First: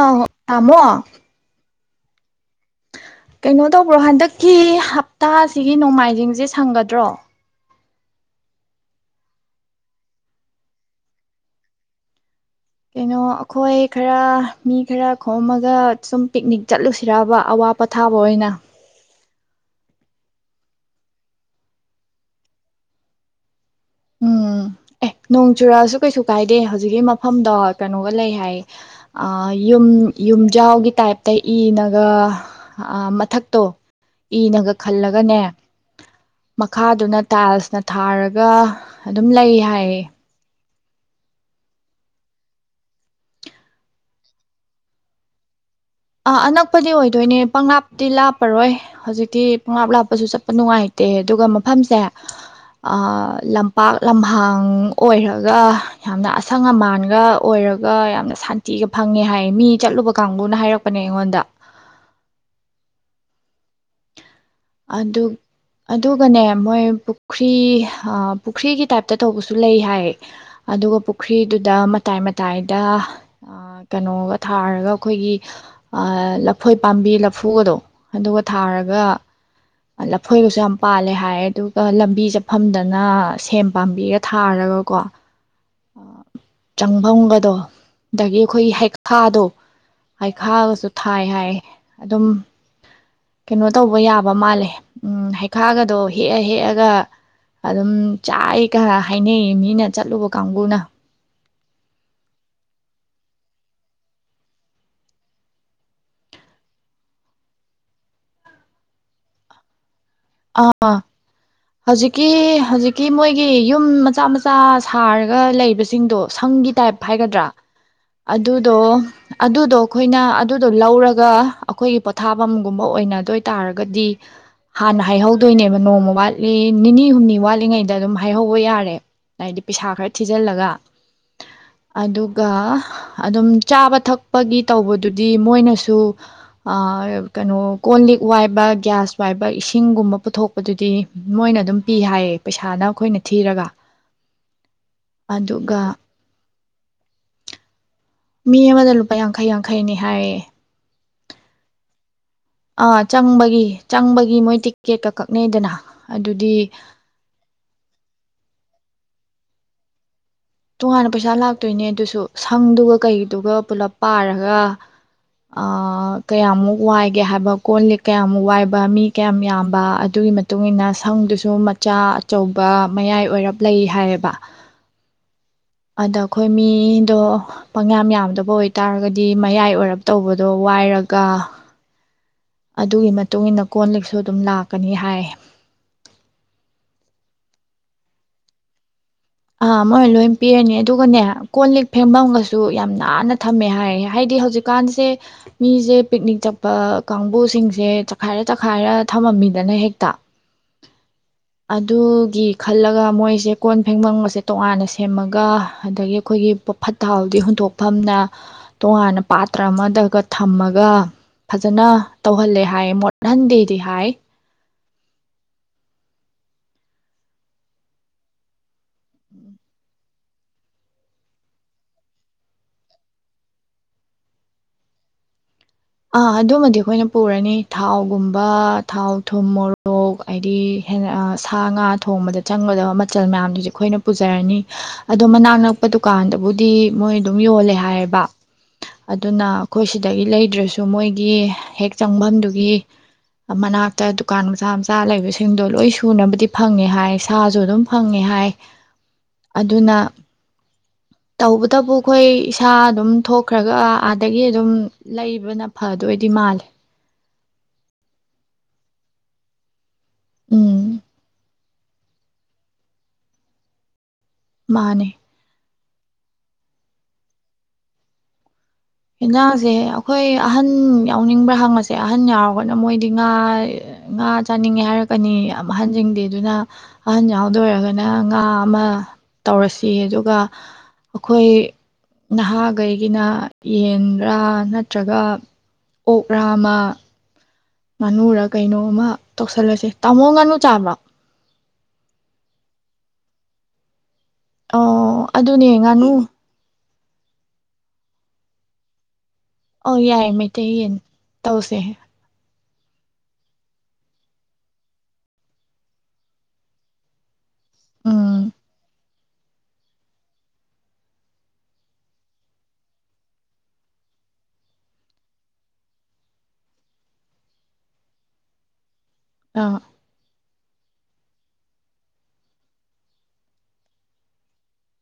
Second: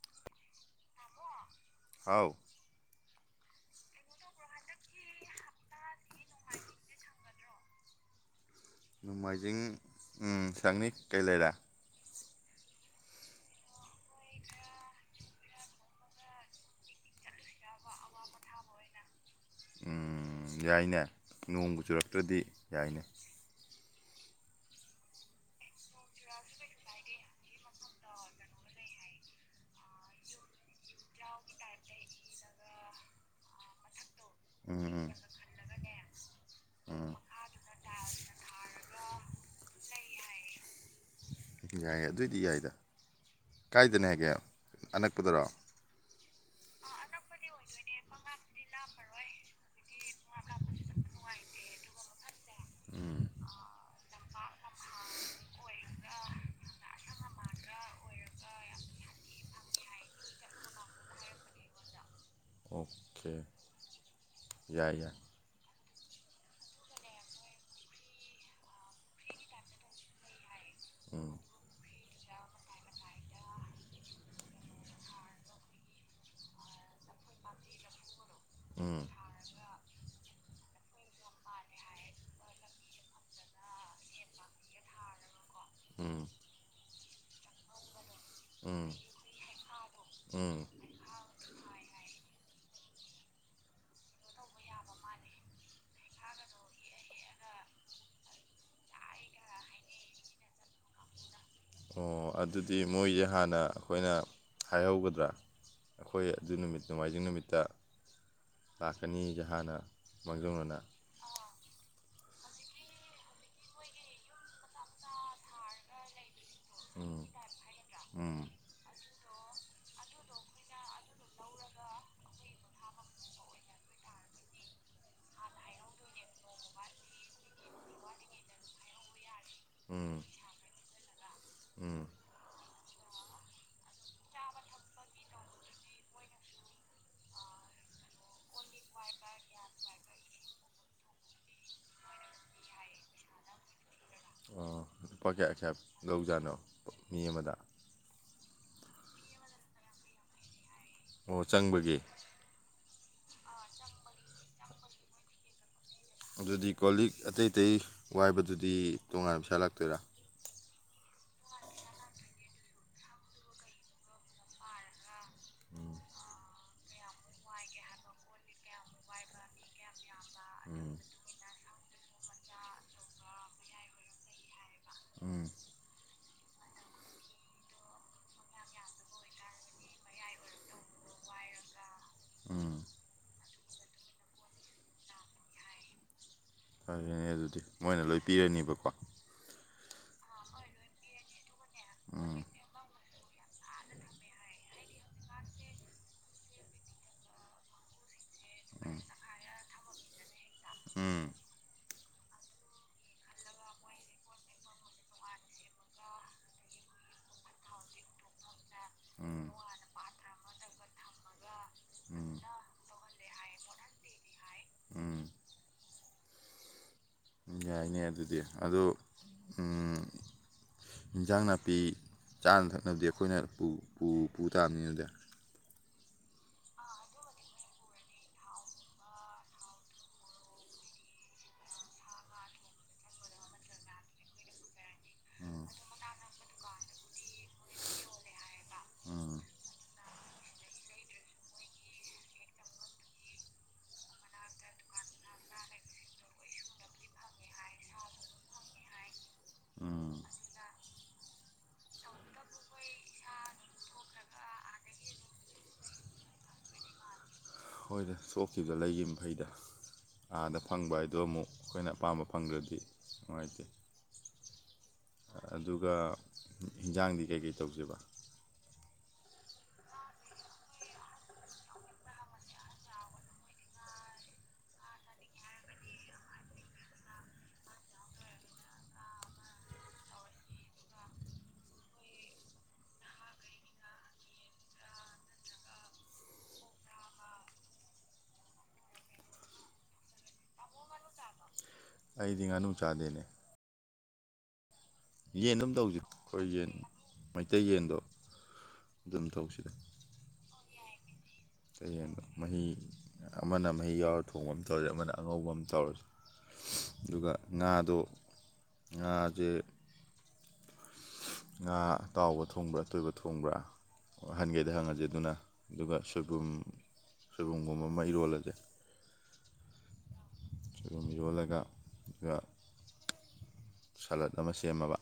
ꯑꯧ ꯇꯥꯃꯣ ꯍꯥꯎ ꯀꯩꯅꯣ ꯇꯧꯕ꯭ꯔꯣ ꯍꯟꯗꯛꯀꯤ ꯍꯞꯇꯥꯁꯤꯒꯤ ꯅꯣꯡꯃꯥꯏꯖꯤꯡꯁꯦ ꯁꯪꯒꯗ꯭ꯔꯣ꯫ ꯅꯣꯡꯃꯥꯏꯖꯤꯡ ꯎꯝ ꯁꯪꯅꯤ ꯀꯩ ꯂꯩꯔꯦ꯫ ꯀꯩꯅꯣ ꯑꯈꯣꯏ ꯈꯔ ꯃꯤ ꯈꯔ ꯈꯣꯝꯃꯒ ꯁꯨꯝ ꯄꯤꯛꯅꯤꯛ ꯆꯠꯂꯨꯁꯤꯔꯥꯕ ꯑꯋꯥ ꯄꯊꯥꯕ ꯑꯣꯏꯅ꯫ ꯑꯝ ꯌꯥꯏꯅꯦ ꯅꯣꯡꯃ ꯆꯨꯔꯛꯇ꯭ꯔꯗꯤ ꯌꯥꯏꯅꯦ꯫ ꯎꯝ ꯑꯦ ꯅꯣꯡ ꯆꯨꯔꯛꯑꯁꯨ ꯀꯩꯁꯨ ꯀꯥꯏꯗꯦ ꯍꯧꯖꯤꯛꯀꯤ ꯃꯐꯝꯗꯣ ꯀꯩꯅꯣꯒ ꯂꯩ ꯍꯥꯏ ꯌꯨꯝ ꯌꯨꯝꯖꯥꯎꯒꯤ ꯇꯥꯏꯞꯇ ꯏꯅꯒ ꯃꯊꯛꯇꯣ ꯏꯅꯒ ꯎꯝ ꯎꯝ ꯈꯜꯂꯒꯅꯦ ꯎꯝ ꯃꯈꯥꯗꯨꯅ ꯇꯥꯏꯜꯁꯅ ꯊꯥꯔꯒ ꯑꯗꯨꯝ ꯂꯩ ꯍꯥꯏꯌꯦ ꯌꯥꯏꯌꯦ ꯑꯗꯨꯑꯣꯏꯗꯤ ꯌꯥꯏꯗ ꯀꯥꯏꯗꯅꯦ ꯍꯥꯏꯒꯦ ꯑꯅꯛꯄꯗꯔꯣ꯫ ꯑꯥ ꯑꯅꯛꯄꯗꯤ ꯑꯣꯏꯗꯣꯏꯅꯦ ꯄꯪꯪꯂꯥꯞꯇꯤ ꯂꯥꯞꯄꯔꯣꯏ ꯍꯧꯖꯤꯛꯇꯤ ꯄꯪꯪꯂꯥꯞ ꯂꯥꯞꯄꯁꯨ ꯆꯠꯄ ꯅꯨꯡꯉꯥꯏꯇꯦ ꯑꯗꯨꯒ ꯃꯐꯝꯁꯦ ꯑ ꯎꯝ ꯂꯝꯄꯥꯛ ꯂꯝꯍ ꯍꯥꯡ ꯑꯣꯏꯔꯒ ꯌꯥꯝꯅ ꯑꯁꯪ ꯑꯃꯥꯟꯒ ꯑꯣꯏꯔꯒ ꯌꯥꯝꯅ ꯁꯥꯟꯇꯤꯒ ꯐꯪꯉꯦ ꯍꯥꯏ ꯃꯤ ꯆꯠꯂꯨꯕ ꯀꯥꯡꯕꯨꯅ ꯍꯥꯏꯔꯛ ꯄꯅꯦ ꯑꯩꯉꯣꯟꯗ ꯑꯣꯀꯦ ꯌꯥꯏ-ꯌꯥꯏ ꯑꯗꯨ ꯑꯗꯨꯒꯅꯦ ꯃꯣꯏ ꯄꯨꯈ꯭ꯔꯤ ꯑꯥ ꯄꯨꯈ꯭ꯔꯤꯒꯤ ꯇꯥꯏꯞꯇ ꯇꯧꯕꯁꯨ ꯂꯩ ꯍꯥꯏ꯫ ꯑꯗꯨꯒ ꯎꯝ ꯄꯨꯈ꯭ꯔꯤꯗꯨꯗ ꯃ ꯇꯥꯏ ꯃꯇꯥꯏꯗ ꯀꯩꯅꯣꯒ ꯊꯥꯔꯒ ꯑꯩꯈꯣꯏꯒꯤ ꯂꯐꯣꯏ ꯄꯥꯝꯕꯤ ꯂꯐꯨꯒꯗꯣ ꯑꯗꯨꯒ ꯊꯥꯔꯒ ꯎꯝ ꯂꯐꯣꯏꯒꯁꯨ ꯌꯥꯝ ꯄꯥꯜꯂꯦ ꯍꯥꯏ ꯑꯗꯨꯒ ꯂꯝꯕꯤ ꯆꯠꯐꯝꯗꯅ ꯁꯦꯝ ꯄꯥꯝꯕꯤꯒ ꯊꯥꯔꯒꯀꯣ ꯎꯝ ꯆꯪꯐꯝꯒꯗꯣ ꯗꯒꯤ ꯑꯩꯈꯣꯏꯒꯤ ꯎꯝ ꯍꯩꯈꯥꯗꯣ ꯎꯝ ꯍꯩꯈꯥꯒꯁꯨ ꯊꯥꯏ ꯍꯥꯏ꯫ ꯑꯗꯨꯝ ꯀꯩꯅꯣ ꯇꯧꯕ ꯌꯥ ꯕ ꯃꯥꯜꯂꯦ ꯎꯝ ꯍꯩꯈꯥꯒꯗꯣ ꯍꯦꯛꯑ ꯍꯦꯛꯑꯒ ꯑꯗꯨꯝ ꯆꯥꯏ ꯈꯔ ꯍꯥꯏꯅꯩꯌꯦ ꯃꯤꯅ ꯆꯠꯂꯨꯕ ꯀꯥꯡꯕꯨꯅ꯫ ꯑꯣ ꯑꯗꯨꯗꯤ ꯃꯣꯏꯁꯦ ꯍꯥꯟꯅ ꯑꯩꯈꯣꯏꯅ ꯍꯥꯏꯍꯧꯒꯗ꯭ꯔꯥ ꯑꯩꯈꯣꯏ ꯑꯗꯨ ꯅꯨꯃꯤꯠ ꯅꯣꯡꯃꯥꯏꯖꯤꯡ ꯅꯨꯃꯤꯠꯇ ꯂꯥꯛꯀꯅꯤꯁꯦ ꯍꯥꯟꯅ꯫ ꯑ ꯃꯥꯡꯖꯧꯅꯅ ꯍꯧꯖꯤꯛ ꯀꯤ ꯍꯧꯖꯤꯛꯀꯤ ꯃꯣꯏꯒꯤ ꯌꯨꯝ ꯃꯆꯥ ꯃꯆꯥ ꯁꯥꯔꯒ ꯂꯩꯕꯁꯤꯡꯗꯣ ꯁꯪꯒꯤ ꯇꯥꯏꯞ ꯎꯝ ꯍꯥꯏꯒꯗ꯭ꯔꯥ ꯎꯝ ꯑꯗꯨꯗꯣ ꯑꯗꯨꯗꯣ ꯑꯩꯈꯣꯏꯅ ꯑꯗꯨꯗꯣ ꯂꯧꯔꯒ ꯑꯈꯣꯏꯒꯤ ꯄꯣꯊꯥꯐꯝꯒꯨꯝꯕ ꯑꯣꯏꯅꯗꯣꯏ ꯇꯥꯔꯒꯗꯤ ꯍꯥꯟꯅ ꯍꯥꯏꯍꯧꯗꯣꯏꯅꯦꯕ ꯅꯣꯡꯃ ꯋꯥꯠꯂꯤ ꯅꯤꯅꯤ ꯍꯨꯝꯅꯤ ꯋꯥꯠꯂꯤꯉꯩꯗ ꯑꯗꯨꯝ ꯍꯥꯏꯍꯧꯕ ꯌꯥꯔꯦ꯫ ꯍꯥꯏꯗꯤ ꯄꯩꯁꯥ ꯈꯔ ꯎꯝ ꯊꯤꯖꯤꯜꯂꯒ ꯎꯝ ꯑꯗꯨꯒ ꯑꯗꯨꯝ ꯆꯥꯕ ꯊꯛꯄꯒꯤ ꯇꯧꯕꯗꯨꯗꯤ ꯃꯣꯏꯅꯁꯨ ꯀꯩꯅꯣ ꯀꯣꯟ ꯂꯤꯛ ꯋꯥꯏꯕ ꯒ꯭ꯌꯥꯁ ꯋꯥꯏꯕ ꯏꯁꯤ ꯏꯁꯤꯡꯒꯨꯝꯕ ꯄꯨꯊꯣꯛꯄꯗꯨꯗꯤ ꯃꯣꯏꯅ ꯑꯗꯨꯝ ꯄꯤ ꯍꯥꯏꯌꯦ ꯄꯩꯁꯥꯅ ꯑꯩꯈꯣꯏꯅ ꯊꯤꯔꯒ꯫ ꯂꯨꯄꯥ ꯀꯌꯥ ꯀꯌꯥ ꯑꯗꯨꯒ ꯂꯧꯖꯥꯠꯅꯣ ꯃꯤ ꯑꯃꯗ꯫ ꯃꯤ ꯑꯃꯗ ꯂꯨꯄꯥ ꯌꯥꯡꯈꯩ ꯌꯥꯡꯈꯩꯅꯦ ꯍꯥꯏꯌꯦ꯫ ꯑꯣ ꯆꯪꯕꯒꯤ꯫ ꯑꯥ ꯆꯪꯕꯒꯤ ꯆꯪꯕꯒꯤ ꯃꯣꯏ ꯇꯤꯛꯀꯦꯠꯀ ꯀꯛꯅꯩꯗꯅ꯫ ꯑꯗꯨꯗꯤ ꯀꯣꯜꯂꯤꯛ ꯑꯇꯩ ꯑꯇꯩ ꯋꯥꯏꯕꯗꯨꯗꯤ ꯇꯣꯉꯥꯟꯅ ꯄꯩꯁꯥ ꯂꯥꯛꯇꯣꯏꯔꯥ꯫ ꯇꯣꯉꯥꯟꯅ ꯄꯩꯁꯥ ꯂꯥꯛꯇꯣꯏꯅꯦ ꯑꯗꯨꯁꯨ ꯁꯪꯗꯨꯒ ꯀꯩꯗꯨꯒ ꯄꯨꯂꯞ ꯄꯥꯔꯒ꯫ ꯑ ꯀꯌꯥꯃꯨꯛ ꯋꯥꯏꯒꯦ ꯍꯥꯏꯕ ꯀꯣꯜꯂꯤꯛ ꯀꯌꯥꯝꯃꯨꯛ ꯋꯥꯏꯕ ꯃꯤ ꯀꯌꯥꯝ ꯌꯥꯝꯕ ꯑꯗꯨꯒꯤ ꯃꯇꯨꯡꯏꯟꯅ ꯎꯝ ꯁꯪꯗꯨꯁꯨ ꯆꯥ ꯑꯆꯧꯕ ꯃꯌꯥꯏ ꯑꯣꯏꯔꯞ ꯂꯩ ꯍꯥꯏꯌꯦꯕ꯫ ꯎꯝ꯫ ꯑꯗ ꯑꯈꯣꯏ ꯃꯤꯗꯣ ꯄꯪꯌꯥꯝ ꯌꯥꯝꯗꯕ ꯑꯣꯏꯇꯥꯔꯒꯗꯤ ꯃꯌꯥꯏ ꯑꯣꯏꯔꯞ ꯇꯧꯕꯗꯣ ꯋꯥꯏꯔꯒ ꯎꯝ ꯑꯗꯨꯒꯤ ꯃꯇꯨꯡ ꯃꯇꯨꯡꯏꯟꯅ ꯀꯣꯟ ꯂꯤꯛꯁꯨ ꯑꯗꯨꯝ ꯂꯥꯛꯀꯅꯤ ꯍꯥꯏ꯫ ꯐꯔꯅꯦ ꯑꯗꯨꯗꯤ ꯃꯣꯏꯅ ꯂꯣꯏ ꯄꯤꯔꯅꯤꯕꯀꯣ꯫ ꯑꯥ ꯃꯣꯏ ꯂꯣꯏ ꯄꯤꯔꯅꯤ ꯑꯗꯨꯒꯅꯦ ꯀꯣꯜ ꯂꯤꯛ ꯎꯝ ꯎꯝ ꯐꯦꯡꯕꯝꯒꯁꯨ ꯌꯥꯝ ꯅꯥꯟꯅ ꯊꯝꯃꯦ ꯍꯥꯏꯌꯦ ꯍꯥꯏꯗꯤ ꯍꯧꯖꯤꯛꯀꯥꯟꯁꯦ ꯃꯤꯁꯦ ꯄꯤꯛꯅꯤꯛ ꯆꯠꯄ ꯀꯥꯡꯕꯨꯁꯤꯡꯁꯦ ꯆꯈꯥꯏꯔ ꯆꯈꯥꯏꯔ ꯊꯝꯃꯝꯃꯤꯗꯅ ꯍꯦꯛꯇ꯫ ꯎꯝ꯫ ꯑꯗꯨꯒꯤ ꯈꯜꯂꯒ ꯃꯣꯏꯁꯦ ꯀꯣꯟ ꯐꯦꯡꯐꯝ ꯁꯦ ꯇꯣꯉꯥꯟꯅ ꯁꯦꯝꯃꯒ ꯑꯗꯒꯤ ꯑꯈꯣꯏꯒꯤ ꯐꯠꯇ ꯍꯥꯎꯗꯤ ꯍꯨꯟꯊꯣꯛꯐꯝꯅ ꯇꯣꯉꯥꯟꯅ ꯎꯝ ꯎꯝ ꯄꯥꯇ꯭ꯔ ꯑꯃꯗꯒ ꯊꯝꯃꯒ ꯐꯖꯅ ꯎꯝ ꯇꯧꯍꯜꯂꯦ ꯍꯥꯏꯌꯦ ꯃꯣꯠ [unintelligible] ꯗꯦꯗꯤ ꯍꯥꯏ꯫ ꯎꯝ ꯌꯥꯏꯅꯦ ꯑꯗꯨꯗꯤ ꯑꯗꯨ ꯎꯝ ꯍꯤꯟꯖꯥꯡ ꯅꯥꯄꯤ ꯆꯥꯅ ꯊꯛꯅꯕꯗꯤ ꯑꯈꯣꯏꯅ ꯄꯨ-ꯄꯨꯇꯥꯕꯅꯤꯅꯦꯗꯨꯗꯤ꯫ ꯑꯥ ꯑꯗꯨꯃꯗꯤ ꯑꯩꯈꯣꯏꯅ ꯄꯨꯔꯅꯤ ꯊꯥꯎꯒꯨꯝꯕ ꯊꯥꯎ ꯊꯨꯝ ꯃꯣꯔꯣꯛ ꯍꯥꯏꯗꯤ ꯁꯥ ꯉꯥ ꯊꯣꯡꯕꯗ ꯆꯪꯒꯗꯕ ꯃꯆꯜ ꯃꯌꯥꯝꯗꯨꯗꯤ ꯑꯩꯈꯣꯏꯅ ꯄꯨꯖꯔꯅꯤ꯫ ꯑꯗꯣ ꯃꯅꯥꯛ ꯅꯛꯄ ꯗꯨꯀꯥꯟꯗꯣ ꯕꯨꯗꯤ ꯃꯣꯏ ꯑꯗꯨꯝ ꯌꯣꯜꯂꯦ ꯍꯥꯏꯌꯦꯕ꯫ ꯎꯝ ꯎꯝ ꯑꯗꯨꯅ ꯑꯩꯈꯣꯏ ꯁꯤ ꯗꯒꯤ ꯂꯩꯗ꯭ꯔꯁꯨ ꯃꯣꯏꯒꯤ ꯍꯦꯛ ꯆꯪꯐꯝꯗꯨꯒꯤ ꯃꯅꯥꯛꯇ ꯗꯨꯀꯥꯟ ꯃꯆꯥ ꯃꯆꯥ ꯂꯩꯕꯁꯤꯡꯗꯣ ꯂꯣꯏ ꯁꯨꯅꯕꯗꯤ ꯐꯪꯉꯦ ꯍꯥꯏ ꯁꯥꯁꯨ ꯑꯗꯨꯝ ꯐꯪꯉꯦ ꯍꯥꯏ꯫ ꯑꯗꯨꯅ꯫ ꯎꯝ ꯇꯧꯕꯇꯕꯨ ꯑꯩꯈꯣꯏ ꯏꯁꯥ ꯑꯗꯨꯝ ꯊꯣꯛꯈ꯭ꯔꯒ ꯑꯥꯗꯒꯤ ꯑꯗꯨꯝ ꯂꯩꯕꯅ ꯐꯗꯣꯏꯗꯤ ꯃꯥꯜꯂꯦ꯫ ꯍꯣꯏꯗ ꯊꯣꯛꯈꯤꯕꯗ ꯂꯩꯒꯤꯝ ꯐꯩꯗ꯫ ꯑꯥꯗ ꯎꯝ ꯐꯪꯕ ꯍꯥꯏꯗꯣ ꯑꯃꯨꯛ ꯑꯈꯣꯏꯅ ꯑꯄꯥꯝꯕ ꯐꯪꯗ꯭ꯔꯗꯤ ꯅꯨꯡꯉꯥꯏꯇꯦ꯫ ꯃꯥꯅꯦ꯫ ꯑꯗꯨꯒ ꯍꯤꯟꯖꯥꯡꯗꯤ ꯀꯩꯀꯩ ꯇꯧꯖꯦꯕ꯫ ꯏꯟꯁꯥꯡꯁꯦ ꯑꯩꯈꯣꯏ ꯑꯍꯟ ꯌꯥꯎꯅꯤꯡꯕ꯭ꯔꯥ ꯍꯪꯉꯁꯦ ꯑꯍꯟ ꯌꯥꯎꯔꯒꯅ ꯃꯣꯏꯗꯤ ꯉꯥ ꯉꯥ ꯆꯥꯅꯤꯡꯉꯦ ꯍꯥꯏꯔꯛꯀꯅꯤ ꯌꯥꯝ ꯑꯍꯟꯁꯤꯡꯗꯤ ꯑꯗꯨꯅ ꯑꯍꯟ ꯌꯥꯎꯗꯣꯏꯔꯒꯅ ꯉꯥ ꯑꯃ ꯇꯧꯔꯁꯤ ꯑꯗꯨꯒ ꯑꯩꯈꯣꯏ ꯅꯍꯥꯒꯩꯒꯤꯅ ꯌꯦꯟꯔꯥ ꯅꯠꯇ꯭ꯔꯒ ꯑꯣꯛꯔꯥ ꯑꯃ ꯉꯥꯅꯨꯔ ꯀꯩꯅꯣꯃ ꯇꯧꯁꯜꯂꯁꯦ ꯇꯥꯃꯣ ꯉꯥꯅꯨ ꯆꯥꯕ꯭ꯔꯣ꯫ ꯑꯩꯗꯤ ꯉꯥꯅꯨ ꯆꯥꯗꯦꯅꯦ꯫ ꯑꯣ ꯌꯦꯟ ꯑꯗꯨꯅꯦ ꯑꯃ ꯇꯧꯁꯤ ꯉꯥꯅꯨ ꯈꯣꯏ ꯌꯦꯟ ꯃꯩꯇꯩ ꯌꯦꯟꯗꯣ ꯑꯗꯨꯝ ꯇꯧꯁꯤꯗ ꯑꯪ ꯌꯥꯏ ꯃꯩꯇꯩ ꯌꯦꯟ ꯇꯧꯁꯦ [unintelligible] ꯃꯍꯤ ꯑꯃꯅ ꯃꯍꯤ ꯌꯥꯎꯔ ꯊꯣꯡꯕ ꯑꯃ ꯇꯧꯔꯁꯦ ꯑꯃꯅ ꯑꯉꯧꯕ ꯑꯃ ꯇꯧꯔꯁꯨ ꯑꯗꯨꯒ ꯉꯥꯗꯣ ꯎꯝ ꯉꯥ [unintelligible] ꯉꯥ ꯑꯇꯥꯎꯕ ꯊꯣꯡꯕ꯭ꯔꯥ ꯑꯇꯣꯏꯕ ꯊꯣꯡꯕ꯭ꯔꯥ ꯑꯍꯟꯒꯩꯗ ꯍꯪꯉꯁꯦ ꯑꯗꯨꯅ ꯑꯗꯨꯒ ꯁꯣꯏꯕꯨꯝ ꯁꯣꯏꯕꯨꯝꯒꯨꯝꯕ ꯑꯃ ꯏꯔꯣꯜꯂꯁꯦ ꯑꯥ ꯁꯣꯏꯕꯨꯝ ꯏꯔꯣꯜꯂꯒ ꯑꯗꯨꯒ ꯁꯂꯠ ꯑꯃ ꯁꯦꯝꯃꯕ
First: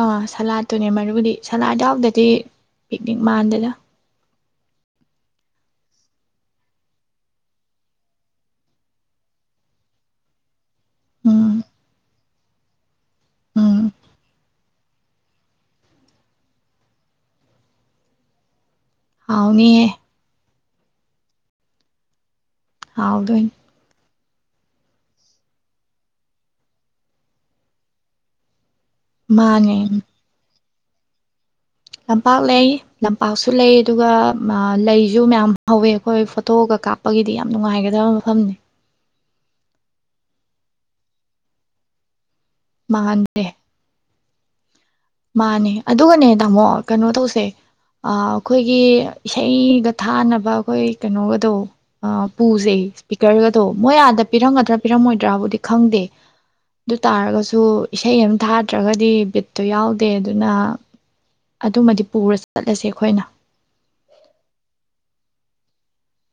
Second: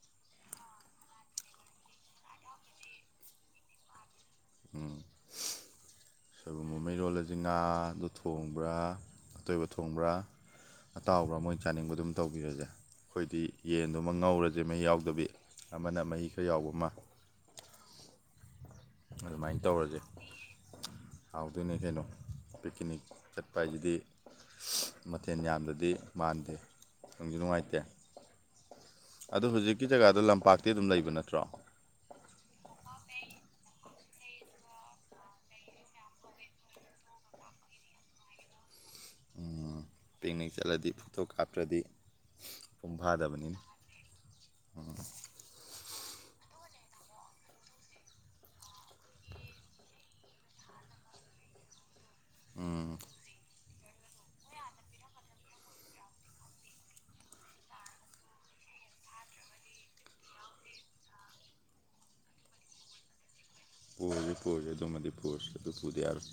ꯑꯥ ꯁꯂꯥꯠꯇꯨꯅꯦ ꯃꯔꯨꯗꯤ ꯁꯂꯥꯠ ꯌꯥꯎꯗꯗꯤ ꯄꯤꯛꯅꯤꯛ ꯃꯥꯟꯗꯦꯗ ꯎꯝ ꯁꯣꯏꯕꯨꯝ ꯑꯃ ꯏꯔꯣꯜꯂꯁꯤ ꯉꯥꯗꯨ ꯊꯣꯡꯕ꯭ꯔꯥ ꯑꯇꯣꯏꯕ ꯊꯣꯡꯕ꯭ꯔꯥ ꯑꯇꯥꯎꯕ꯭ꯔꯥ ꯎꯝ ꯃꯣꯏ ꯆꯥꯅꯤꯡꯕ ꯑꯗꯨꯝ ꯇꯧꯕꯤꯔꯁꯦ ꯑꯩꯈꯣꯏꯗꯤ ꯎꯝ ꯌꯦꯟꯗꯨꯃ ꯉꯧꯔꯁꯦ ꯃꯍꯤ ꯌꯥꯎꯗꯕꯤ ꯑꯃꯅ ꯃꯍꯤ ꯈꯔ ꯌꯥꯎꯕ ꯑꯃ ꯑꯗꯨꯃꯥꯏꯅ ꯍꯥꯎꯅꯤꯍꯦ ꯇꯧꯔꯁꯦ ꯍꯥꯎꯗꯨꯏꯅꯦ ꯀꯩꯅꯣ ꯄꯤꯛꯅꯤꯛ ꯍꯥꯎꯗꯣꯏꯅꯤ ꯆꯠꯄ ꯍꯥꯏꯁꯤꯗꯤ ꯃꯊꯦꯜ ꯌꯥꯝꯗꯗꯤ ꯃꯥꯟꯗꯦ ꯅꯨꯡꯁꯨ ꯅꯨꯡꯉꯥꯏꯇꯦ ꯑꯗꯨ ꯃꯥꯅꯦ ꯍꯧꯖꯤꯛꯀꯤ ꯖꯒꯥꯗꯣ ꯂꯝꯄꯥꯛ ꯇꯤ ꯑꯗꯨꯝ ꯂꯩꯕ ꯅꯠꯇ꯭ꯔꯣ ꯂꯝꯄꯥꯛ ꯂꯩ ꯂꯝꯄꯥꯛꯁꯨ ꯂꯩ ꯑꯗꯨꯒ ꯂꯩꯁꯨ ꯃꯌꯥꯝ ꯍꯧꯋꯦ ꯑꯩꯈꯣꯏ ꯐꯣꯇꯣꯒ ꯀꯥꯞꯄꯒꯤꯗꯤ ꯌꯥꯝ ꯅꯨꯡꯉꯥꯏꯒꯗꯕ ꯃꯐꯝꯅꯤ ꯎꯝ ꯄꯤꯅꯤꯛ ꯆꯠꯂꯗꯤ ꯐꯣꯇꯣ ꯀꯥꯞꯇ꯭ꯔꯗꯤ ꯃꯄꯨꯡ ꯃꯥꯟꯗꯦ ꯐꯗꯕꯅꯤꯅꯦ ꯎꯝ ꯃꯥꯅꯦ ꯑꯗꯨꯒꯅꯦ ꯇꯥꯃꯣ ꯀꯩꯅꯣ ꯇꯧꯁꯦ ꯑꯥ ꯑꯩꯈꯣꯏꯒꯤ ꯏꯁꯩꯒ ꯊꯥꯅꯕ ꯑꯩꯈꯣꯏ ꯀꯩꯅꯣꯗꯣ ꯑꯥ ꯄꯨꯖꯦ ꯎꯝ ꯏꯁꯄꯤꯀꯔꯒ ꯑꯗꯣ ꯃꯣꯏ ꯑꯥꯗ ꯄꯤꯔꯝꯒꯗ꯭ꯔꯥ ꯄꯤꯔꯝꯃꯣꯏꯗ꯭ꯔꯥꯕꯨꯗꯤ ꯈꯪꯗꯦ ꯑꯗꯨ ꯇꯥꯔꯒꯁꯨ ꯏꯁꯩ ꯑꯃ ꯊꯥꯗ꯭ꯔꯒꯗꯤ ꯕꯤꯠꯇꯣ ꯌꯥꯎꯗꯦ ꯗꯦ ꯑꯗꯨꯅ ꯑꯗꯨꯃꯗꯤ ꯄꯨꯔ ꯆꯠꯂꯁꯦ ꯑꯩꯈꯣꯏꯅ ꯄꯨꯔꯁꯤ ꯄꯨꯁꯤ ꯑꯗꯨꯝꯃꯗꯤ ꯄꯨꯔꯁꯤ ꯑꯗꯨ ꯄꯨꯗ ꯌꯥꯔꯣꯏ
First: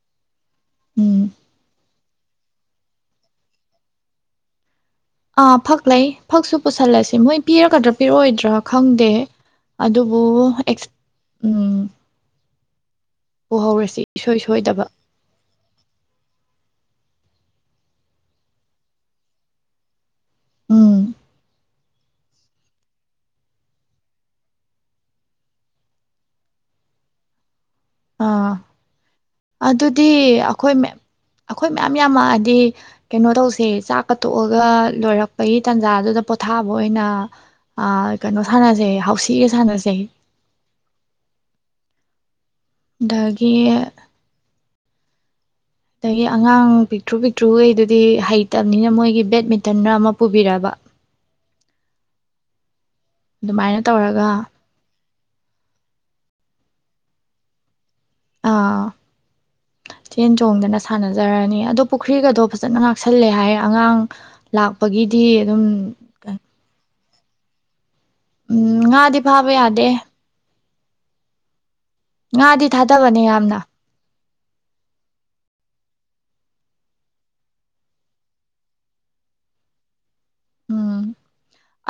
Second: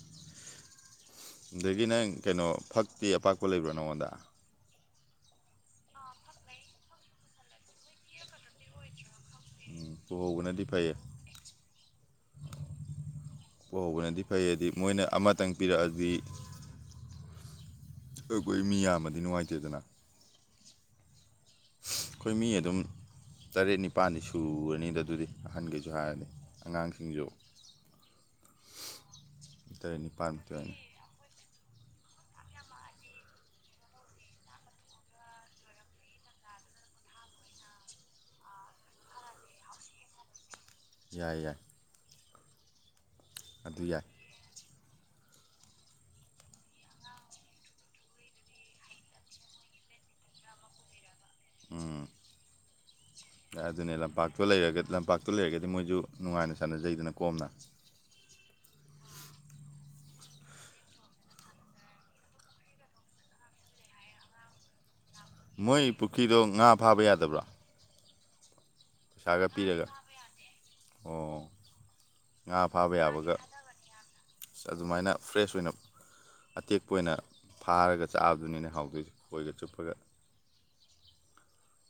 ꯎꯝ ꯑꯗꯒꯤꯅꯪ ꯀꯩꯅꯣ ꯐꯛ ꯇꯤ ꯑꯄꯥꯛꯄ ꯂꯩꯕ꯭ꯔꯥ ꯅꯉꯣꯟꯗ ꯑꯥ ꯐꯛ ꯂꯩ ꯐꯛꯁꯨ ꯄꯨꯁꯤꯜꯂꯁꯤ ꯃꯣꯏ ꯄꯤꯔꯒꯗ꯭ꯔꯥ ꯄꯤꯔꯛꯑꯣꯏꯗ꯭ꯔꯥ ꯈꯪꯗꯦ ꯎꯝ ꯑꯗꯨꯕꯨ ꯄꯨꯍꯧꯕꯅꯗꯤ ꯑꯦꯁ ꯐꯩꯌꯦ ꯎꯝ ꯄꯨꯍꯧꯔꯁꯤ ꯄꯨꯍꯧꯕꯅꯗꯤ ꯏꯁꯣꯏ ꯐꯩ ꯍꯥꯏꯗꯤ ꯁꯣꯏꯗꯕ ꯃꯣꯏꯅ ꯑꯃꯇꯪ ꯄꯤꯔꯛꯑꯗꯤ ꯑꯩꯈꯣꯇ ꯑꯩꯈꯣꯏ ꯃꯤ ꯌꯥꯝꯄꯗꯤ ꯅꯨꯡꯉꯥꯏꯇꯦꯗꯅ ꯎꯝ ꯑꯩꯈꯣꯏ ꯃꯤ ꯑꯗꯨꯝ ꯇꯔꯦꯠ ꯅꯤꯄꯥꯜꯗꯤ ꯁꯨꯔꯅꯤꯗ ꯑꯗꯨꯗꯤ ꯑꯍꯟꯈꯩꯁꯨ ꯍꯥꯏꯔꯅꯤ ꯑꯉꯥꯡꯁꯤꯡꯁꯨ ꯑꯥ ꯇꯔꯦꯠ ꯑꯗꯨꯗꯤ ꯅꯤꯄꯥꯜꯃꯨꯛꯇꯤ ꯑꯩꯈꯣꯏ ꯑꯣꯏꯅꯤ ꯑꯩꯈꯣꯏ ꯃꯌꯥꯝ ꯌꯥꯝꯃꯛꯑꯗꯤ ꯀꯩꯅꯣ ꯇꯧꯁꯦ ꯆꯥꯛꯀ ꯇꯣꯛꯑꯒ ꯂꯣꯏꯔꯛꯄꯒꯤ ꯇꯥꯟꯖꯥꯗꯨꯗ ꯄꯣꯊꯥꯕ ꯑꯣꯏꯅ ꯀꯩꯅꯣ ꯁꯥꯟꯅꯁꯦ ꯍꯥꯎꯁꯤꯒ ꯁꯥꯟꯅꯁꯦ ꯌꯥꯏ ꯌꯥꯏ ꯗꯒꯤ ꯑꯗꯨ ꯌꯥꯏ ꯑꯗꯒꯤ ꯑꯉꯥꯡ ꯄꯤꯛꯇ꯭ꯔꯨ ꯄꯤꯛꯇ꯭ꯔꯨꯈꯩꯗꯨꯗꯤ ꯍꯩꯇꯕꯅꯤꯅ ꯃꯣꯏꯒꯤ ꯕꯦꯠꯃꯤꯟꯇꯟ ꯔ ꯑꯃ ꯄꯨꯕꯤꯔꯛꯕ ꯎꯝ ꯑꯗꯨꯃꯥꯏꯅ ꯑꯗꯨꯅꯦ ꯂꯝꯄꯥꯛꯇꯣ ꯇꯧꯔꯒ ꯂꯩꯔꯒ ꯂꯝꯄꯥꯛꯇ ꯄꯨꯟꯅ ꯂꯩꯔꯒꯗꯤ ꯃꯣꯏꯁꯨ ꯅꯨꯡꯉꯥꯏꯅ ꯁꯥꯟꯅꯖꯩꯗꯅ ꯀꯣꯝꯅ ꯑꯥ ꯆꯦꯟ ꯆꯣꯡꯗꯅ ꯁꯥꯟꯅꯖꯔꯅꯤ ꯑꯗꯣ ꯄꯨꯈ꯭ꯔꯤꯒꯗꯣ ꯐꯖꯅ ꯉꯥꯛꯁꯜꯂꯦ ꯍꯥꯏꯔꯦ ꯑꯉꯥꯡ ꯂꯥꯛꯄꯒꯤ ꯃꯣꯏ ꯄꯨꯈ꯭ꯔꯤꯗꯣ ꯉꯥ ꯐꯥꯕ ꯌꯥꯗ ꯇꯕ꯭ꯔꯥ ꯎꯝ ꯉꯥꯗꯤ ꯐꯥꯕ ꯌꯥꯗꯦ ꯑꯣ ꯉꯥꯗꯤ ꯉꯥ ꯐꯥꯕ ꯊꯥꯗꯕꯅꯤ ꯌꯥꯕꯒ ꯌꯥꯝꯅ ꯑꯁ ꯑꯗꯨꯃꯥꯏꯅ ꯐ꯭ꯔꯦꯁ ꯑꯣꯏꯅ ꯑꯇꯦꯛꯄ ꯑꯣꯏꯅ ꯐꯥꯔꯒ ꯆꯥꯛꯕꯗꯨꯅꯤꯅꯦ ꯍꯥꯎꯗꯣꯏꯁꯦ ꯈꯣꯏꯒ ꯆꯨꯞꯄꯒ ꯎꯝ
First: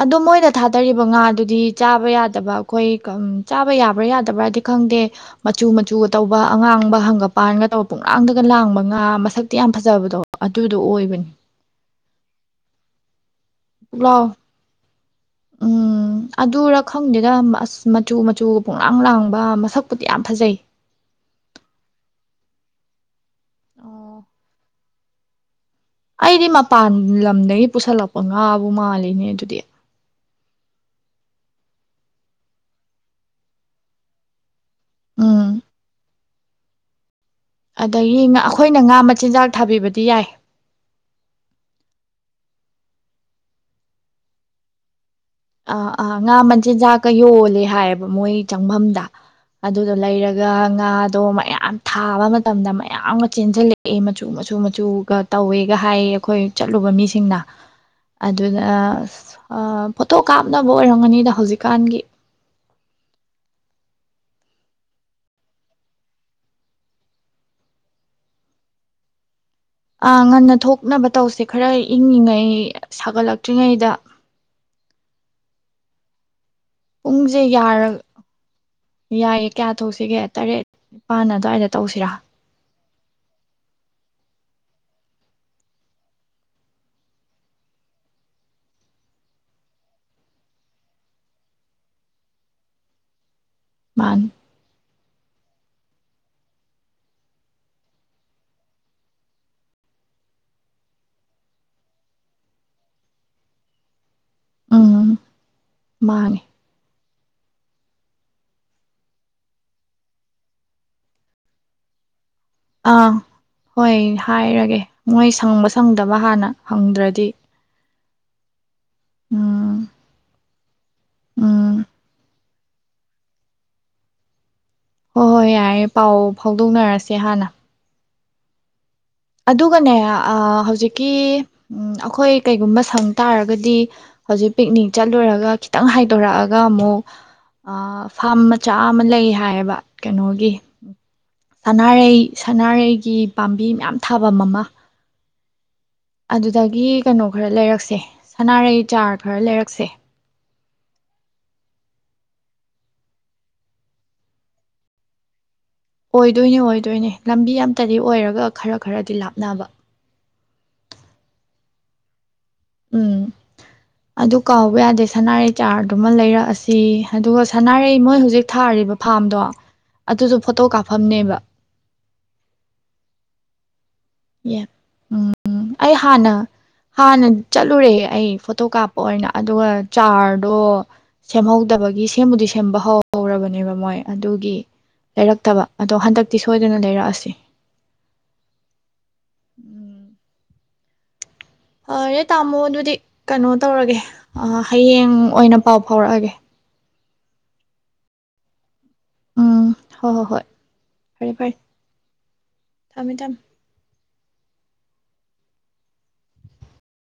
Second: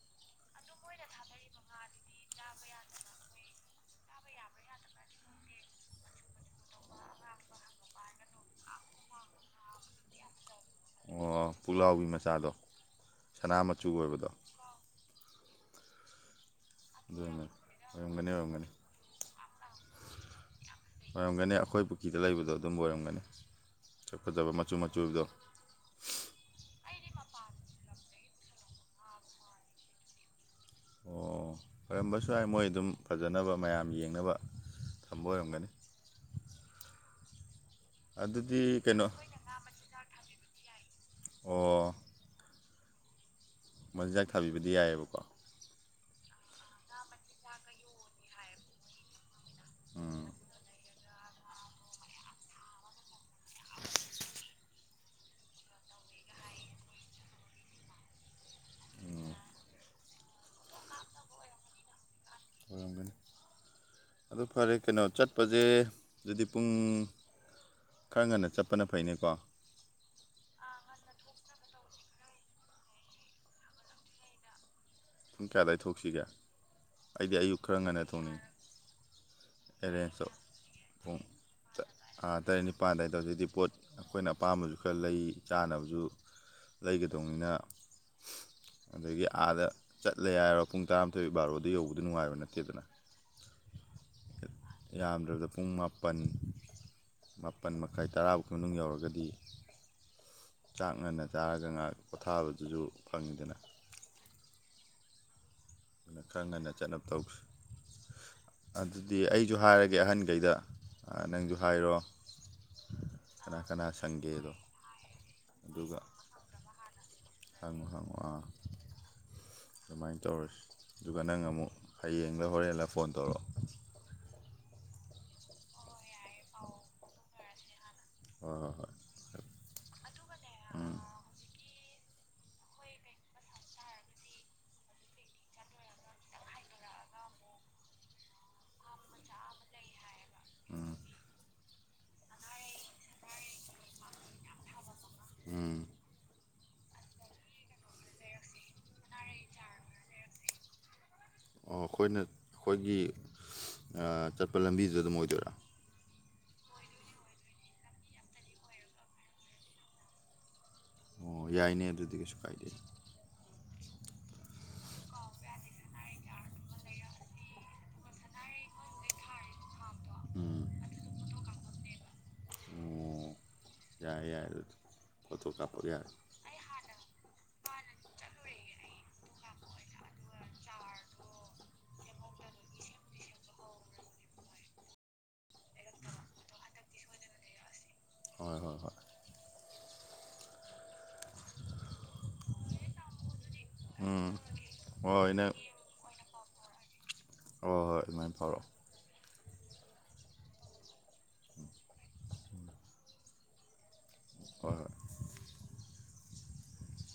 ꯑꯗꯣ ꯃꯣꯏꯅ ꯊꯥꯗꯔꯤꯕ ꯉꯥꯗꯨꯗꯤ ꯆꯥꯕ ꯌꯥꯗꯕ ꯑꯩꯈꯣꯏ ꯆꯥꯕ ꯌꯥꯕ꯭ꯔꯥ ꯌꯥꯗꯕ꯭ꯔꯗꯤ ꯈꯪꯗꯦ ꯃꯆꯨ ꯃꯆꯨꯒ ꯇꯧꯕ ꯑꯉꯥꯡꯕ ꯍꯪꯒꯄꯥꯟꯒ ꯇꯧꯕ ꯄꯨꯡ ꯂꯥꯡꯗꯒ ꯂꯥꯡꯕ ꯉꯥ ꯃꯁꯛꯇꯤ ꯌꯥꯝ ꯐꯖꯕꯗꯣ ꯑꯗꯨꯗꯣ ꯑꯣꯏꯕꯅꯤ ꯑꯣ ꯄꯨꯂꯥꯎꯕꯤ ꯃꯆꯥꯗꯣ ꯁꯅꯥ ꯃꯆꯨ ꯄꯨꯛꯂꯥꯎ ꯑꯣꯏꯕꯗꯣ ꯎꯝ ꯑꯗꯨꯔ ꯑꯗꯨ ꯈꯪꯗꯦꯗ ꯑꯣꯏꯔꯝꯒꯅꯤ ꯑꯁ ꯃꯆꯨ ꯃꯆꯨꯒ ꯑꯣꯏꯔꯝꯒꯅꯤ ꯑꯣꯏꯔꯝꯒꯅꯤ ꯄꯣꯡꯂꯥꯡ ꯂꯥꯡꯕ ꯃꯁꯛꯄꯨꯗꯤ ꯌꯥꯝ ꯐꯖꯩ ꯑꯣꯏꯔꯝꯒꯅꯤ ꯑꯩꯈꯣꯏ ꯄꯨꯈ꯭ꯔꯤꯗ ꯂꯩꯕꯗꯣ ꯑꯗꯨꯝꯕ ꯑꯣꯏꯔꯝꯒꯅꯤ ꯑꯣ ꯐꯖꯕ ꯃꯆꯨ ꯃꯆꯨꯗꯣ ꯑꯩꯗꯤ ꯃꯄꯥꯟ ꯂꯝꯗꯒꯤ ꯄꯨꯁꯜꯂꯛꯄ ꯉꯥꯕꯨ ꯃꯥꯜꯂꯤꯅꯦ ꯑꯗꯨꯗꯤ ꯑꯣ ꯑꯣꯏꯔꯝꯕꯁꯨ ꯍꯥꯏ ꯃꯣꯏ ꯑꯗꯨꯝ ꯐꯖꯅꯕ ꯃꯌꯥꯝ ꯌꯦꯡꯅꯕ ꯊꯝꯕ ꯎꯝ ꯑꯣꯏꯔꯝꯒꯅꯤ ꯑꯗꯒꯤ ꯑꯩꯈꯣꯏꯅ ꯑꯗꯨꯗꯤ ꯉꯥ ꯀꯩꯅꯣ ꯃꯆꯤꯟꯖꯥꯛ ꯊꯥꯕꯤꯕꯗꯤ ꯌꯥꯏ ꯑꯣ ꯃꯆꯤꯟꯖꯥꯛ ꯊꯥꯕꯤꯕꯗꯤ ꯌꯥꯏꯑꯕꯀꯣ ꯉꯥ ꯃꯆꯤꯟꯖꯥꯛꯀ ꯌꯣꯜꯂꯦ ꯍꯥꯏꯌꯦꯕ ꯃꯣꯏ ꯆꯪꯐꯝꯗ ꯑꯗꯨꯗ ꯎꯝ ꯂꯩꯔꯒ ꯉꯥꯗꯣ ꯃꯌꯥꯝ ꯊꯥꯕ ꯃꯇꯝꯗ ꯃꯌꯥꯝꯒ ꯆꯦꯟꯁꯤꯜꯂꯛꯑꯦ ꯃꯆꯨ ꯃꯆꯨ ꯃꯆꯨꯒ ꯇꯧꯋꯦꯒ ꯍꯥꯏꯌꯦ ꯑꯩꯈꯣꯏ ꯆꯠꯂꯨꯕ ꯃꯤꯁꯤꯡꯅ ꯑꯗꯨꯅ ꯐꯣꯇꯣ ꯀꯥꯞꯅꯕ ꯑꯣꯏꯔꯝꯒꯅꯤꯗ ꯍꯧꯖꯤꯛꯀꯥꯟꯒꯤ ꯑꯣꯏꯔꯝꯒꯅꯤ ꯑꯗꯨ ꯐꯔꯦ ꯀꯩꯅꯣ ꯆꯠꯄꯁꯦ ꯑꯗꯨꯗꯤ ꯄꯨꯡ ꯈꯔ ꯉꯟꯅ ꯆꯠꯄꯅ ꯐꯩꯅꯦꯀꯣ ꯑꯥ ꯉꯟꯅ ꯊꯣꯛꯅꯕ ꯇꯧꯁꯦ ꯈꯔ ꯏꯪꯉꯤꯉꯩ ꯁꯥꯒꯠꯂꯛꯇ꯭ꯔꯤꯉꯩꯗ ꯄꯨ ꯀꯌꯥꯗꯥꯏ ꯊꯣꯛꯁꯤꯒꯦ ꯑꯩꯗꯤ ꯄꯨꯡꯁꯦ ꯑꯌꯨꯛ ꯈꯔ ꯌꯥꯔ ꯉꯟꯅ ꯊꯣꯡꯅꯤꯡꯉꯤ ꯌꯥꯏꯌꯦ ꯀꯌꯥ ꯑꯦꯔꯦꯟꯖ ꯇꯧꯁꯤꯒꯦ ꯇꯣ ꯇꯔꯦꯠ ꯄꯨꯡ ꯅꯤꯄꯥꯜ ꯑꯗꯨꯋꯥꯏꯗ ꯇꯧꯁꯤꯔꯥ ꯇꯔꯦꯠ ꯅꯤꯄꯥꯜ ꯑꯗꯨꯋꯥꯏꯗꯧ ꯍꯧꯖꯤꯛꯗꯤ ꯄꯣꯠ ꯑꯩꯈꯣꯏꯅ ꯑꯄꯥꯝꯕꯁꯨ ꯈꯔ ꯂꯩ ꯆꯥꯅꯕꯁꯨ ꯂꯩꯒꯗꯧꯅꯤꯅ ꯑꯗꯒꯤ ꯑꯥꯗ ꯆꯠꯂꯦ ꯍꯥꯏꯔꯣ ꯄꯨꯡ ꯇꯔꯥꯃꯥꯊꯣꯏ ꯕꯥꯔꯣꯗ ꯌꯧꯕꯗ ꯅꯨꯡꯉꯥꯏꯕ ꯅꯠꯇꯦꯗꯅ ꯃꯥꯅꯤ ꯌꯥꯝꯗ꯭ꯔꯕꯗ ꯄꯨꯡ ꯃꯥꯄꯜ ꯃꯥꯄꯜ ꯃꯈꯥꯏ ꯇꯔꯥꯐꯥꯎ ꯀꯤ ꯃꯅꯨꯡ ꯌꯧꯔꯒꯗꯤ ꯆꯥꯛ ꯉꯟꯅ ꯆꯥꯔꯒ ꯉꯥꯏꯍꯥꯛ ꯄꯣꯊꯥꯕꯗꯨꯁꯨ ꯐꯪꯉꯤꯗꯅ ꯎꯝ ꯃꯥꯅꯤ ꯈꯔ ꯉꯟꯅ ꯆꯠꯅꯕ ꯇꯧꯁꯤ ꯑꯗꯨꯗꯤ ꯑꯩꯁꯨ ꯍꯥꯏꯔꯒꯦ ꯑꯍꯟꯈꯩꯗ ꯅꯪꯁꯨ ꯍꯥꯏꯔꯣ ꯑꯥ ꯀꯅꯥ ꯀꯅꯥ ꯍꯣꯏ ꯁꯪꯒꯦꯗꯣ ꯍꯥꯏꯔꯒꯦ ꯃꯣꯏ ꯁꯪꯕ ꯑꯗꯨꯒ ꯁꯪꯗꯕ ꯍꯥꯟꯅ ꯍꯪꯗ꯭ꯔꯗꯤ ꯍꯪꯉꯣ ꯍꯡꯉꯣ ꯑꯥ ꯎꯝ ꯑꯗꯨꯃꯥꯏꯅ ꯇꯧꯔꯁꯤ꯫ ꯑꯗꯨꯒ ꯅꯪ ꯑꯃꯨꯛ ꯎꯝ ꯍꯌꯦꯡꯂ ꯍꯣꯔꯦꯟ ꯐꯣꯟ ꯇꯧꯔꯛꯑꯣ꯫ ꯍꯣꯏ ꯍꯣꯏ ꯌꯥꯔꯦ ꯄꯥꯎ ꯐꯥꯎꯗꯣꯛꯅꯔꯁꯦ ꯍꯥꯟꯅ꯫ ꯍꯣꯏ ꯍꯣꯏ ꯍꯣꯏ꯫ ꯑꯗꯨꯒꯅꯦ ꯑ ꯎꯝ ꯍꯧꯖꯤꯛꯀꯤ ꯑꯩꯈꯣꯏ ꯀꯩꯒꯨꯝꯕ ꯁꯪ ꯇꯥꯔꯒꯗꯤ ꯍꯧꯖꯤꯛ ꯄꯤꯛꯅꯤꯛ ꯆꯠꯂꯨꯔꯒ ꯈꯤꯇꯪ ꯍꯥꯏꯗꯣꯔꯛꯑꯒ ꯑꯃꯨꯛ ꯐꯥꯝ ꯃꯆꯥ ꯑꯃ ꯂꯩ ꯍꯥꯏꯌꯦꯕ ꯀꯩꯅꯣꯒꯤ ꯎꯝ ꯁꯅꯥꯔꯩ ꯁꯅꯥꯔꯩꯒꯤ ꯄꯥꯝꯕꯤ ꯃꯌꯥꯝ ꯊꯥꯐꯝ ꯑꯃ ꯎꯝ꯫ ꯑꯗꯨꯗꯒꯤ ꯀꯩꯅꯣ ꯈꯔ ꯂꯩꯔꯛꯁꯦ ꯁꯅꯥꯔꯩ ꯆꯥꯔ ꯈꯔ ꯂꯩꯔꯛꯁꯦ ꯑꯣ ꯑꯩꯈꯣꯏꯅ ꯑꯩꯈꯣꯏꯒꯤ ꯑꯥ ꯆꯠꯄ ꯂꯝꯕꯤꯗꯨꯗ ꯑꯗꯨꯝ ꯑꯣꯏꯗꯣꯏꯔ꯫ ꯑꯣꯏꯗꯣꯏꯅꯦ ꯑꯣꯏꯗꯣꯏꯅꯦ ꯂꯝꯕꯤ ꯑꯝꯇꯗꯤ ꯑꯣꯏꯔꯒ ꯈꯔ ꯈꯔꯗꯤ ꯂꯥꯞꯅꯕ ꯑꯣ ꯌꯥꯏꯅꯦ ꯑꯗꯨꯗꯤ ꯀꯩꯁꯨ ꯀꯥꯏꯗꯦ ꯎꯝ ꯑꯗꯨ ꯀꯥꯎꯕ ꯌꯥꯗꯦ ꯁꯅꯥꯔꯩ ꯆꯥꯔꯗꯨꯃ ꯂꯩꯔꯛꯑꯁꯤ ꯑꯗꯨꯒ ꯁꯅꯥꯔꯩ ꯃꯣꯏ ꯍꯧꯖꯤꯛ ꯊꯥꯔꯤꯕ ꯐꯥꯝꯗꯣ ꯑꯗꯨꯁꯨ ꯐꯣꯇꯣ ꯎꯝ ꯀꯥꯞꯐꯝꯅꯦꯕ ꯑꯣ ꯌꯥꯏ ꯌꯥꯏ ꯑꯦ ꯑꯗꯨꯗꯤ ꯐꯣꯇꯣ ꯎꯝ ꯀꯥꯞꯄ ꯑꯩ ꯌꯥꯔꯦ ꯍꯥꯟꯅ ꯍꯥꯟꯅ ꯆꯠꯂꯨꯔꯦ ꯑꯩ ꯐꯣꯇꯣ ꯀꯥꯞꯄ ꯑꯣꯏꯅ ꯑꯗꯨꯒ ꯆꯥꯔꯗꯣ ꯁꯦꯝꯍꯧꯗꯕꯒꯤ ꯁꯦꯝꯕꯨꯗꯤ ꯁꯦꯝꯕ ꯍꯧ ꯍꯧꯔꯕꯅꯦꯕ ꯃꯣꯏ ꯑꯗꯨꯒꯤ ꯂꯩꯔꯛꯇꯕ ꯑꯗꯣ ꯍꯟꯗꯛꯇꯤ ꯁꯣꯏꯗꯅ ꯂꯩꯔꯛꯑꯁꯤ꯫ ꯍꯣꯏ ꯍꯣꯏ ꯍꯣꯏ꯫ ꯎꯝ꯫ ꯐꯔꯦ ꯇꯥꯃꯣ ꯑꯗꯨꯗꯤ ꯀꯩꯅꯣ ꯇꯧꯔꯒꯦ ꯎꯝ ꯍꯌꯦꯡ ꯍꯣꯏ ꯑꯣꯏꯅ ꯄꯥꯎ ꯐꯥꯎꯔꯛꯑꯒꯦ꯫ ꯍꯣꯢ ꯍꯣꯏ ꯑꯗꯨꯃꯥꯏꯅ ꯐꯥꯎꯔꯛꯑꯣ ꯎꯝ ꯍꯣ ꯍꯣ ꯍꯣꯏ ꯐꯔꯦ ꯐꯔꯦ ꯊꯝꯃꯦ ꯊꯝꯃꯦ꯫ ꯍꯣꯏ ꯍꯣꯏ꯫